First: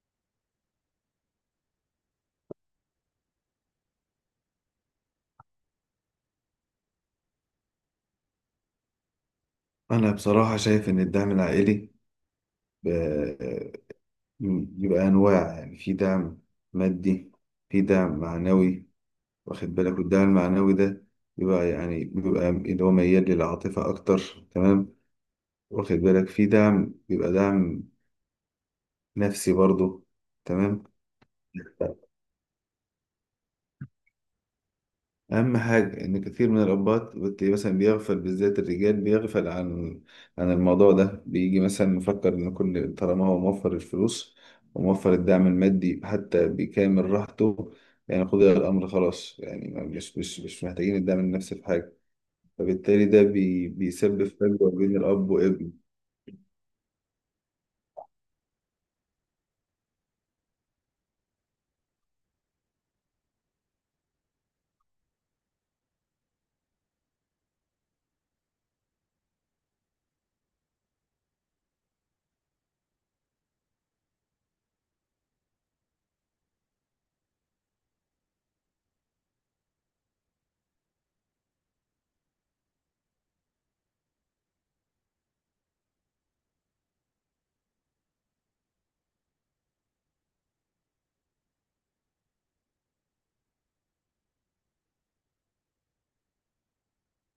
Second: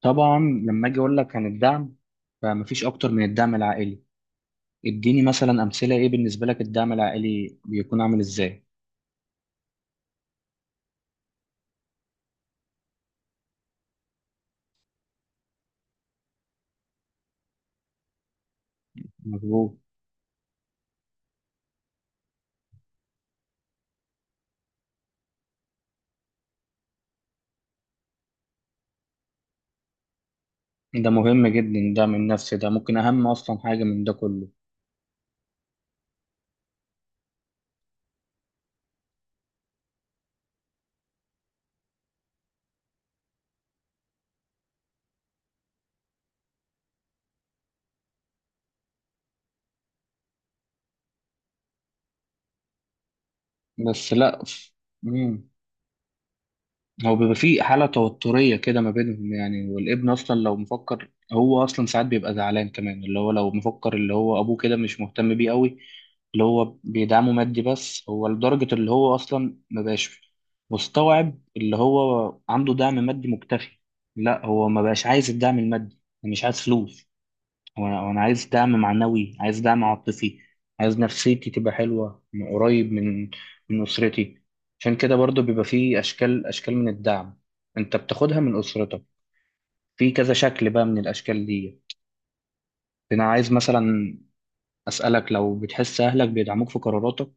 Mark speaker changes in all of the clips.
Speaker 1: طبعا، لما اجي اقول لك عن الدعم فمفيش اكتر من الدعم العائلي. اديني مثلا امثله، ايه بالنسبه لك الدعم العائلي بيكون عامل ازاي؟
Speaker 2: أنا بصراحة شايف إن الدعم العائلي ب- بيبقى أنواع، يعني في دعم مادي، في دعم معنوي. واخد
Speaker 1: مظبوط.
Speaker 2: بالك، والدعم المعنوي ده بيبقى اللي هو ميال للعاطفة أكتر. تمام. واخد بالك، في دعم بيبقى دعم نفسي برضه. تمام.
Speaker 1: ده مهم جدا، الدعم النفسي ده ممكن اهم اصلا حاجه من ده كله.
Speaker 2: أهم حاجة إن كتير من الأبات بتلاقيه مثلا بيغفل، بالذات الرجال، بيغفل عن الموضوع ده، بيجي مثلا مفكر إن كل طالما هو موفر الفلوس وموفر الدعم المادي حتى بكامل راحته، يعني قضي الأمر خلاص، يعني مش محتاجين الدعم النفسي في حاجة. فبالتالي ده
Speaker 1: بس
Speaker 2: بيسبب
Speaker 1: لا،
Speaker 2: فجوة بين الأب
Speaker 1: مم.
Speaker 2: وابنه.
Speaker 1: هو بيبقى في حالة توترية كده ما بينهم يعني، والابن أصلا لو مفكر، هو أصلا ساعات بيبقى زعلان كمان، اللي هو لو مفكر اللي هو أبوه كده مش مهتم بيه قوي، اللي هو بيدعمه مادي بس، هو لدرجة اللي هو أصلا ما بقاش مستوعب اللي هو عنده دعم مادي مكتفي. لا، هو ما بقاش عايز الدعم المادي، يعني مش عايز فلوس، وأنا عايز دعم معنوي، عايز دعم عاطفي، عايز نفسيتي تبقى حلوة من قريب، من أسرتي. عشان كده برضو بيبقى فيه أشكال أشكال من الدعم أنت بتاخدها من أسرتك، في كذا شكل بقى من الأشكال دي. أنا عايز مثلا أسألك، لو بتحس أهلك بيدعموك في قراراتك.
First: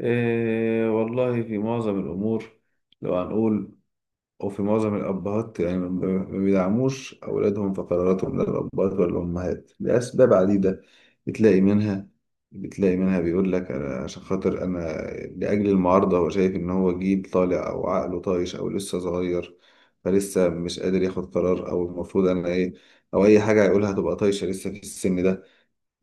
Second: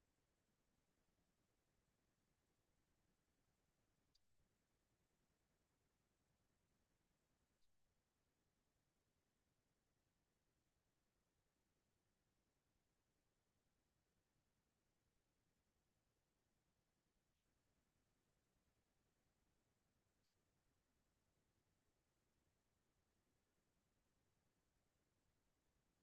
Speaker 2: إيه والله في معظم الأمور، لو هنقول، وفي معظم الأبهات يعني ما بيدعموش أولادهم في قراراتهم، لا الأبهات ولا الأمهات، لأسباب عديدة. بتلاقي منها بتلاقي منها بيقول لك أنا عشان خاطر أنا، لأجل المعارضة هو شايف إن هو جيل طالع أو عقله طايش أو لسه صغير، فلسه مش قادر ياخد قرار، أو المفروض أنا إيه، أو أي حاجة هيقولها تبقى طايشة لسه في السن ده.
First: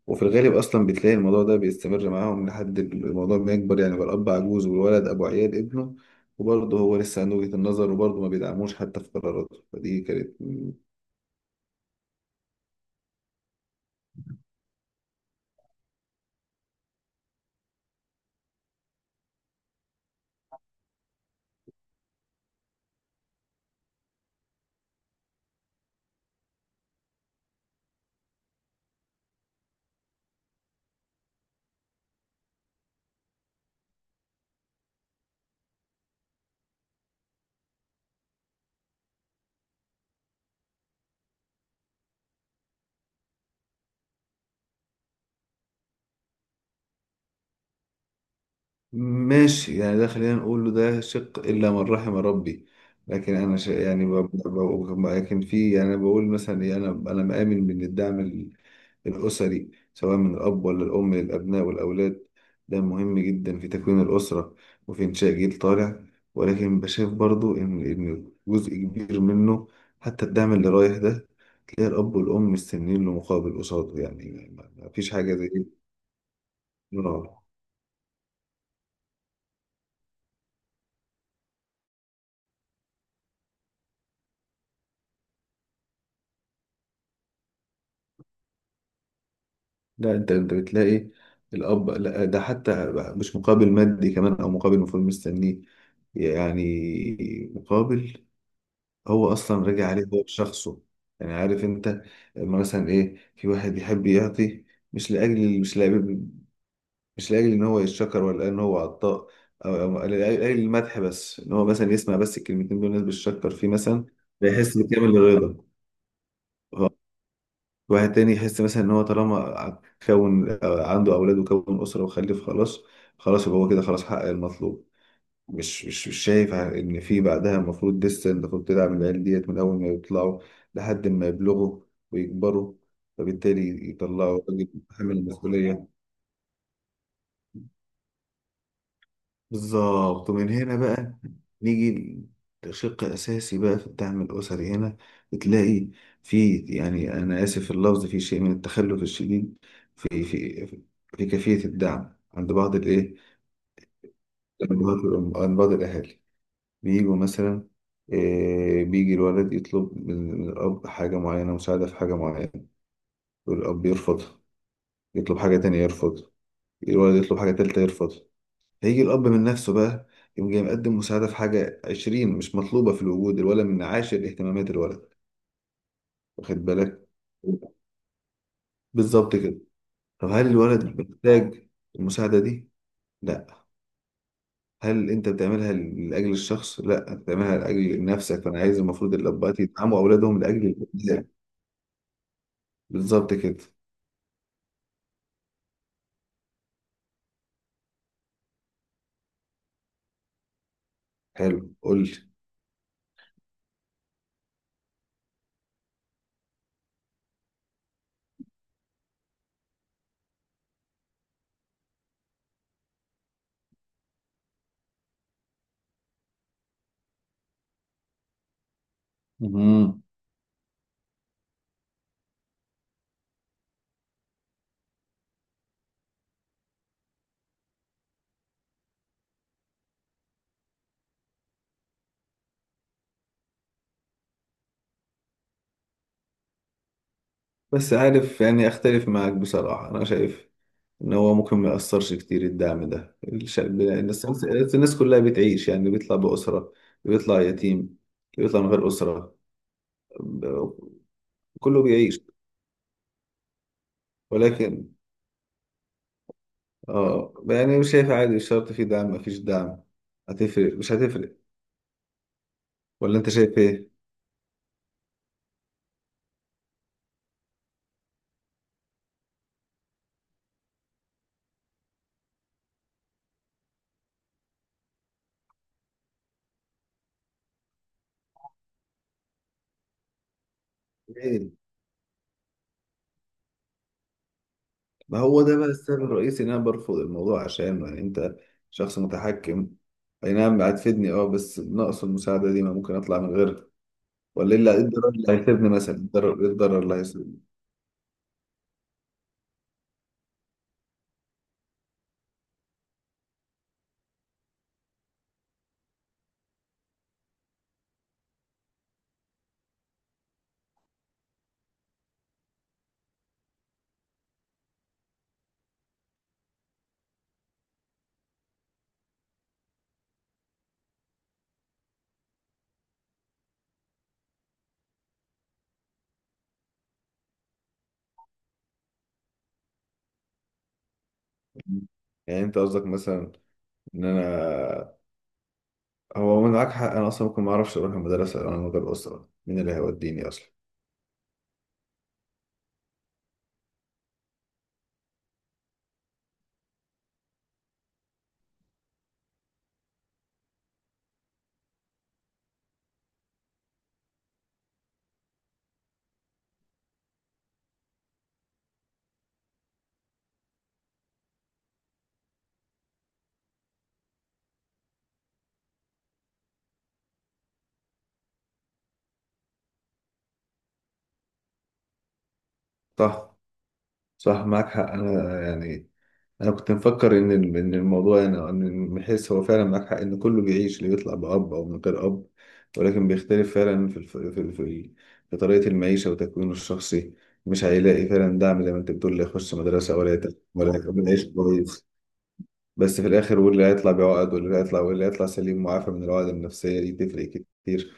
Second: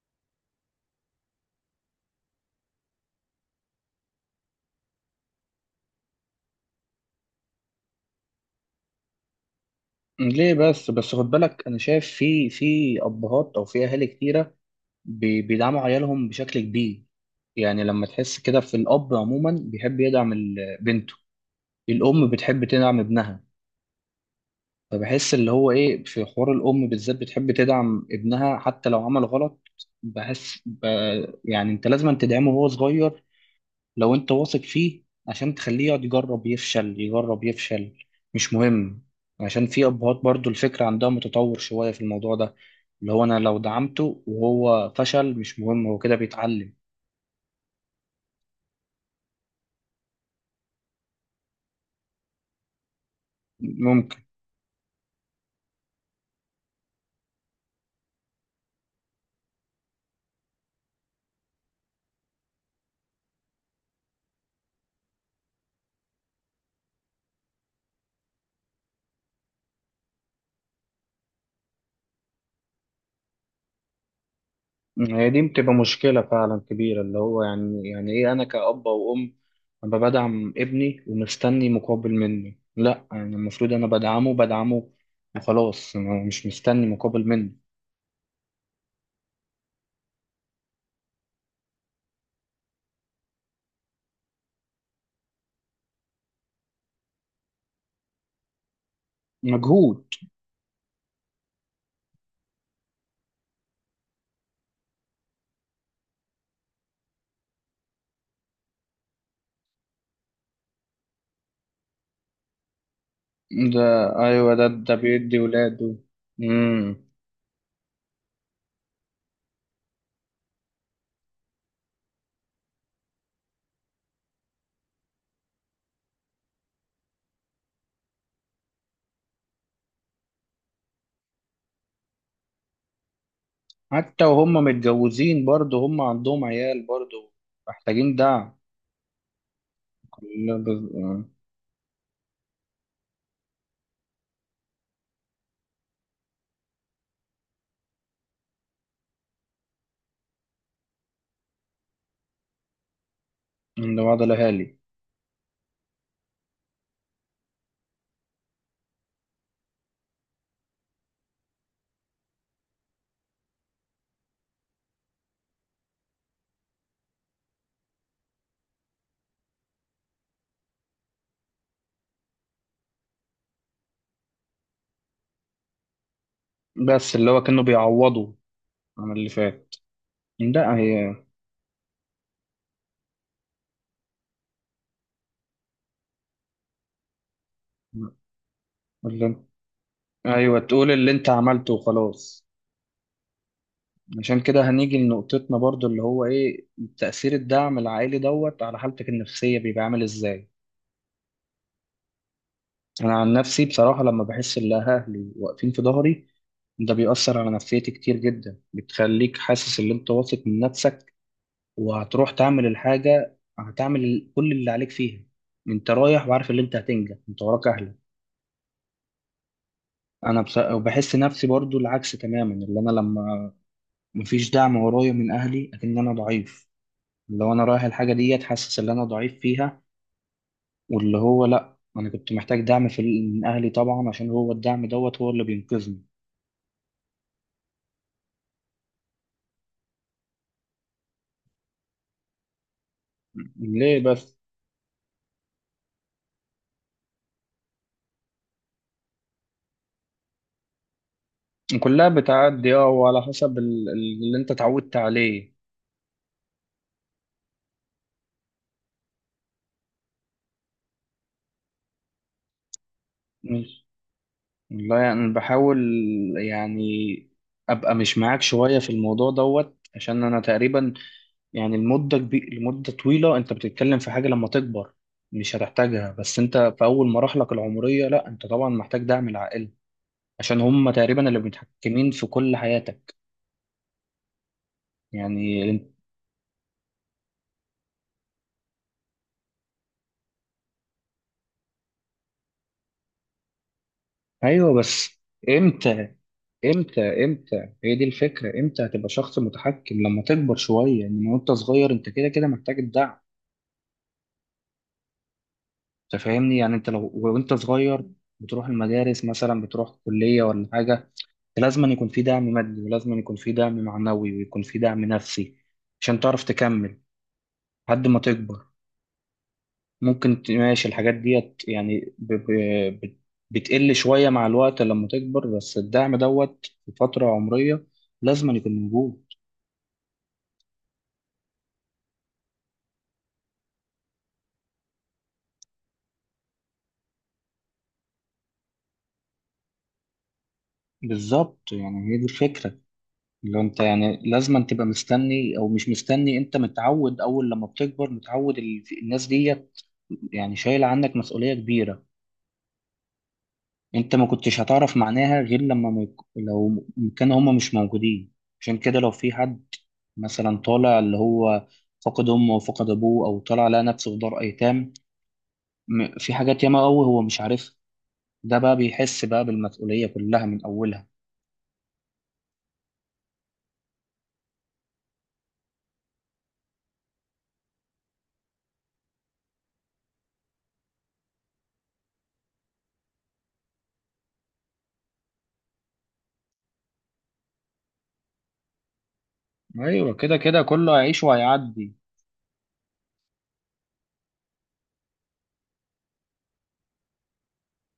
Speaker 2: وفي الغالب اصلا بتلاقي الموضوع ده بيستمر معاهم لحد الموضوع ما يكبر، يعني بقى الاب عجوز والولد ابو عيال ابنه، وبرضه هو لسه عنده وجهة النظر، وبرضه ما بيدعموش حتى في قراراته، فدي كانت
Speaker 1: ليه بس بس خد بالك، أنا شايف في أبهات أو في أهالي كتيرة بيدعموا عيالهم بشكل كبير. يعني لما تحس كده، في الأب عموما بيحب يدعم بنته، الأم بتحب تدعم ابنها. فبحس اللي هو إيه، في حوار الأم بالذات بتحب تدعم ابنها حتى لو عمل غلط. بحس يعني أنت لازم تدعمه وهو صغير، لو أنت واثق فيه، عشان تخليه يقعد يجرب يفشل يجرب يفشل، مش مهم. عشان في أبهات برضو الفكرة عندها متطور شوية في الموضوع ده، اللي هو أنا لو دعمته وهو فشل مش مهم، هو كده بيتعلم.
Speaker 2: ماشي، يعني ده خلينا نقول له ده شق الا من رحم ربي. لكن انا ش... يعني ب...
Speaker 1: ممكن.
Speaker 2: ب... ب... لكن في، يعني أنا بقول مثلا إيه، انا مآمن من الدعم الأسري، سواء من الأب ولا الأم للأبناء والأولاد. ده مهم جدا في تكوين الأسرة وفي إنشاء جيل طالع. ولكن بشايف برضو إن جزء كبير منه، حتى الدعم اللي رايح ده، تلاقي الأب والأم مستنيين له مقابل قصاده، يعني ما فيش
Speaker 1: هي
Speaker 2: حاجة
Speaker 1: دي
Speaker 2: زي
Speaker 1: بتبقى
Speaker 2: دي.
Speaker 1: مشكلة فعلا كبيرة، اللي هو
Speaker 2: آه.
Speaker 1: يعني إيه، أنا كأب أو أم أبقى بدعم ابني ومستني مقابل مني؟ لأ، يعني المفروض أنا بدعمه وخلاص، أنا مش مستني مقابل منه.
Speaker 2: لا، أنت بتلاقي الأب، لا ده حتى مش مقابل مادي كمان، أو مقابل المفروض مستنيه، يعني مقابل، هو اصلا راجع عليه
Speaker 1: مجهود.
Speaker 2: هو بشخصه. يعني عارف انت، لما مثلا ايه في واحد يحب يعطي، مش لاجل مش لاجل مش لاجل ان هو يتشكر، ولا ان هو عطاء، او أو لاجل المدح، بس ان هو مثلا يسمع بس الكلمتين دول الناس بتشكر فيه
Speaker 1: ده
Speaker 2: مثلا،
Speaker 1: أيوة، ده
Speaker 2: فيحس
Speaker 1: ده
Speaker 2: بكامل
Speaker 1: بيدي
Speaker 2: الرضا.
Speaker 1: ولاده. مم.
Speaker 2: واحد تاني يحس مثلا ان هو طالما كون عنده اولاد وكون اسره وخلف خلاص، خلاص يبقى هو كده خلاص حقق المطلوب. مش شايف ان في بعدها المفروض لسه، المفروض تدعم العيال ديت من اول ما يطلعوا لحد ما يبلغوا ويكبروا، فبالتالي
Speaker 1: حتى
Speaker 2: يطلعوا
Speaker 1: وهم
Speaker 2: راجل حامل
Speaker 1: متجوزين برضه،
Speaker 2: المسؤولية.
Speaker 1: هم عندهم عيال برضه محتاجين دعم.
Speaker 2: بالظبط، ومن
Speaker 1: كل-
Speaker 2: هنا بقى
Speaker 1: بز-
Speaker 2: نيجي الشق الأساسي بقى في الدعم الأسري. هنا بتلاقي في، يعني أنا آسف في اللفظ، في شيء من التخلف الشديد في في كيفية الدعم، عند بعض الإيه،
Speaker 1: عند بعض الأهالي.
Speaker 2: عند بعض الأهالي بيجوا مثلا، بيجي الولد يطلب من الأب حاجة معينة، مساعدة في حاجة معينة والأب يرفض يطلب حاجة تانية يرفض الولد يطلب حاجة تالتة يرفض هيجي الأب من نفسه بقى يقوم جاي مقدم مساعدة في حاجة 20 مش مطلوبة في الوجود الولد، من عاشر اهتمامات الولد، واخد بالك.
Speaker 1: بس اللي هو كانوا بيعوضوا عن اللي
Speaker 2: بالظبط كده.
Speaker 1: فات.
Speaker 2: طب هل
Speaker 1: لا،
Speaker 2: الولد
Speaker 1: هي
Speaker 2: محتاج المساعدة دي؟ لا. هل انت بتعملها لاجل الشخص؟ لا، انت بتعملها لاجل نفسك. فانا عايز، المفروض الاباء يدعموا اولادهم
Speaker 1: ايوه،
Speaker 2: لاجل
Speaker 1: تقول اللي
Speaker 2: الابناء.
Speaker 1: انت عملته وخلاص.
Speaker 2: بالظبط كده.
Speaker 1: عشان كده هنيجي لنقطتنا برضو، اللي هو ايه تأثير الدعم العائلي دوت على حالتك النفسية، بيبقى عامل ازاي؟
Speaker 2: حلو، قول لي.
Speaker 1: انا عن نفسي بصراحة لما بحس ان اهلي واقفين في ظهري، ده بيأثر على نفسيتي كتير جدا، بتخليك حاسس ان انت واثق من نفسك، وهتروح تعمل الحاجة هتعمل كل اللي عليك فيها، انت رايح وعارف ان انت هتنجح، انت وراك اهلك.
Speaker 2: مم.
Speaker 1: انا وبحس نفسي برضو العكس تماما، اللي انا لما مفيش دعم ورايا من اهلي، اكن انا ضعيف، لو انا رايح الحاجه ديت حاسس ان انا ضعيف فيها، واللي هو لا، انا كنت محتاج دعم في، من اهلي طبعا، عشان هو الدعم دوت هو اللي بينقذني.
Speaker 2: بس عارف، يعني اختلف معاك بصراحة، انا شايف ان هو ممكن ما يأثرش كتير الدعم ده. الشعب،
Speaker 1: ليه
Speaker 2: الناس
Speaker 1: بس؟
Speaker 2: الناس كلها بتعيش، يعني بيطلع بأسرة، بيطلع يتيم، بيطلع من غير أسرة، ب- كله
Speaker 1: كلها
Speaker 2: بيعيش.
Speaker 1: بتعدي اه، وعلى حسب اللي انت
Speaker 2: ولكن
Speaker 1: اتعودت عليه.
Speaker 2: اه يعني مش شايف، عادي مش شرط، في دعم ما فيش دعم، هتفرق مش هتفرق، ولا انت شايف
Speaker 1: مش- والله يعني أنا بحاول، يعني ابقى مش معاك شويه في الموضوع دوت، عشان انا تقريبا، يعني المده كبير، لمده طويله انت بتتكلم في حاجه لما تكبر مش هتحتاجها، بس انت في اول مراحلك العمريه لا، انت طبعا محتاج دعم العائله، عشان هم تقريبا اللي
Speaker 2: ايه؟
Speaker 1: متحكمين في كل حياتك،
Speaker 2: ما هو ده بقى
Speaker 1: يعني.
Speaker 2: السبب الرئيسي ان انا برفض الموضوع، عشان يعني انت شخص متحكم. اي نعم هتفيدني بس ناقص المساعده دي، ما ممكن اطلع من غيرها؟ ولا
Speaker 1: ايوه
Speaker 2: إيه الضرر
Speaker 1: بس،
Speaker 2: اللي هيسيبني مثلا، إيه
Speaker 1: امتى،
Speaker 2: الضرر إيه الضرر اللي
Speaker 1: امتى
Speaker 2: هيسيبني؟
Speaker 1: امتى هي دي الفكره، امتى هتبقى شخص متحكم؟ لما تكبر شويه، انما وانت صغير انت كده كده محتاج الدعم. انت فاهمني؟ يعني انت لو وانت صغير بتروح المدارس مثلا، بتروح كليه ولا حاجه، أنت لازم أن يكون في دعم مادي، ولازم أن يكون في دعم معنوي، ويكون في دعم نفسي، عشان تعرف تكمل لحد ما تكبر. ممكن ماشي، الحاجات ديت يعني بتقل شوية مع الوقت لما تكبر، بس الدعم دوت في فترة عمرية لازم يكون موجود.
Speaker 2: يعني انت قصدك مثلا ان انا هو من معاك حق، انا اصلا ممكن ما اعرفش اروح المدرسه، لو انا من غير اسره مين اللي هيوديني اصلا.
Speaker 1: بالظبط، يعني هي دي الفكرة. لو انت يعني لازم تبقى مستني او مش مستني، انت متعود، اول لما بتكبر متعود الناس ديت يعني شايلة عنك مسؤولية كبيرة، انت ما كنتش هتعرف معناها غير لما ما لو كانوا هما مش موجودين. عشان كده لو في حد مثلا طالع اللي هو فقد امه وفقد ابوه، او طالع لقى نفسه في دار ايتام، في حاجات ياما قوي هو مش عارفها، ده بقى بيحس بقى بالمسؤولية كلها من اولها.
Speaker 2: صح صح، معاك حق، انا يعني انا كنت مفكر ان الموضوع يعني، ان بحيث هو فعلا معاك حق، ان كله بيعيش، اللي بيطلع باب او من غير اب. ولكن بيختلف فعلا في طريقه المعيشه وتكوينه الشخصي. مش هيلاقي فعلا دعم زي ما انت بتقول، لا يخش مدرسه ولا
Speaker 1: ايوه، كده كده
Speaker 2: ولا
Speaker 1: كله
Speaker 2: يكمل
Speaker 1: هيعيش
Speaker 2: عيش كويس.
Speaker 1: وهيعدي.
Speaker 2: بس في الاخر واللي هيطلع بعقد واللي هيطلع سليم معافى من العقد النفسيه دي، تفرق كتير.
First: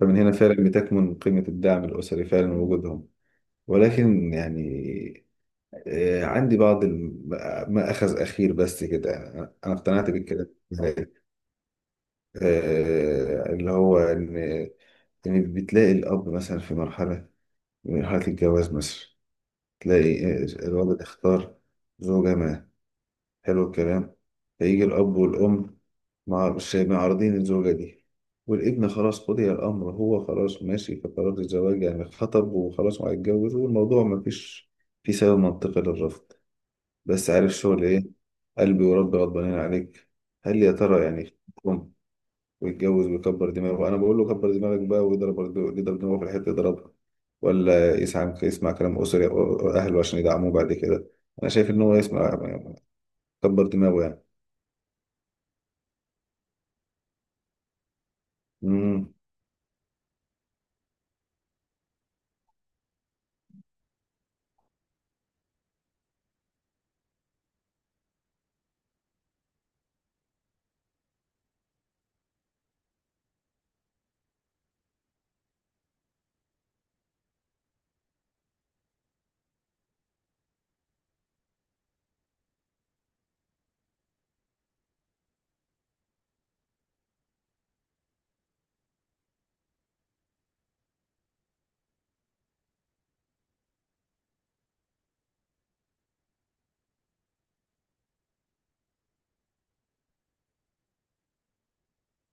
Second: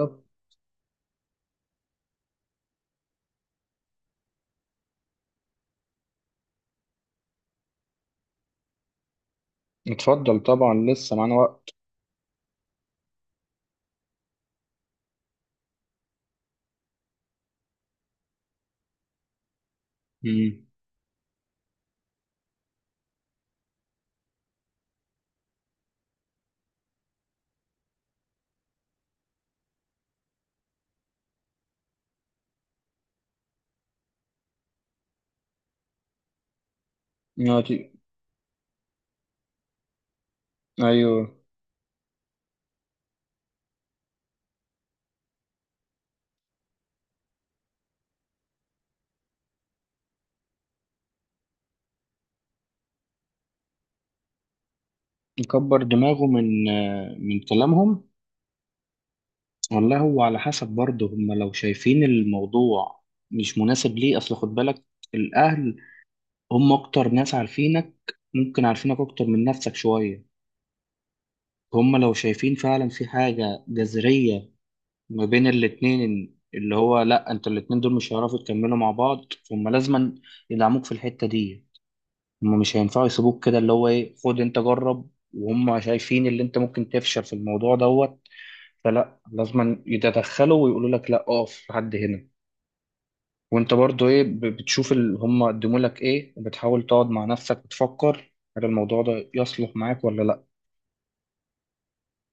Speaker 2: فمن هنا فعلا بتكمن قيمه الدعم الاسري فعلا ووجودهم، ولكن يعني عندي بعض ما أخذ أخير بس كده. أنا اقتنعت
Speaker 1: اتفضل
Speaker 2: بالكلام
Speaker 1: طبعا، لسه
Speaker 2: ده.
Speaker 1: معانا وقت.
Speaker 2: اللي هو إن بتلاقي الأب مثلا في مرحلة، من مرحلة الجواز مثلا، تلاقي
Speaker 1: امم.
Speaker 2: الولد اختار زوجة ما. حلو الكلام. فيجي الأب والأم مش معارضين الزوجة دي، والابن خلاص قضي الأمر، هو خلاص ماشي في قرار الزواج يعني، خطب وخلاص وهيتجوز، والموضوع مفيش في سبب منطقي للرفض. بس عارف
Speaker 1: يا
Speaker 2: شغل
Speaker 1: تي-
Speaker 2: ايه، قلبي وربي غضبانين عليك. هل يا ترى
Speaker 1: ايوه.
Speaker 2: يعني يخون ويتجوز ويكبر دماغه، انا بقول له كبر دماغك بقى، ويضرب دماغه في الحته يضربها، ولا يسمع كلام اسري أو اهله عشان يدعموه بعد كده؟ انا شايف ان هو يسمع كبر دماغه يعني.
Speaker 1: يكبر دماغه من كلامهم.
Speaker 2: امم.
Speaker 1: والله هو على حسب برضه، هم لو شايفين الموضوع مش مناسب ليه، اصل خد بالك، الاهل هم اكتر ناس عارفينك، ممكن عارفينك اكتر من نفسك شوية، هم لو شايفين فعلا في حاجة جذرية ما بين الاتنين، اللي هو لا، انت الاتنين دول مش هيعرفوا يكملوا مع بعض، فهم لازما يدعموك في الحتة دي، هم مش هينفعوا يسيبوك كده، اللي هو ايه، خد انت جرب، وهم شايفين اللي انت ممكن تفشل في الموضوع دوت، فلا، لازما يتدخلوا ويقولوا لك لا، اقف لحد هنا. وانت برضو ايه، بتشوف اللي هم قدموا لك ايه، بتحاول تقعد مع نفسك بتفكر هل الموضوع ده يصلح معاك ولا لا.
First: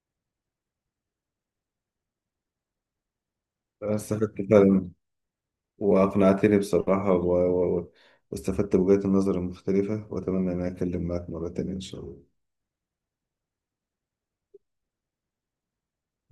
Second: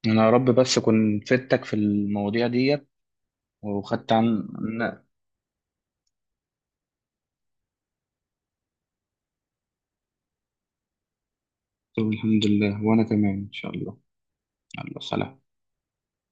Speaker 1: انا يا رب بس اكون فدتك في المواضيع ديت،
Speaker 2: أنا
Speaker 1: وخدت
Speaker 2: استفدت
Speaker 1: عن.
Speaker 2: فعلا،
Speaker 1: لا،
Speaker 2: واقنعتني بصراحه واستفدت بوجهات النظر المختلفه، واتمنى ان أنا اتكلم معاك مره تانيه ان شاء
Speaker 1: طب
Speaker 2: الله.
Speaker 1: الحمد لله، وانا تمام ان شاء الله. يلا سلام.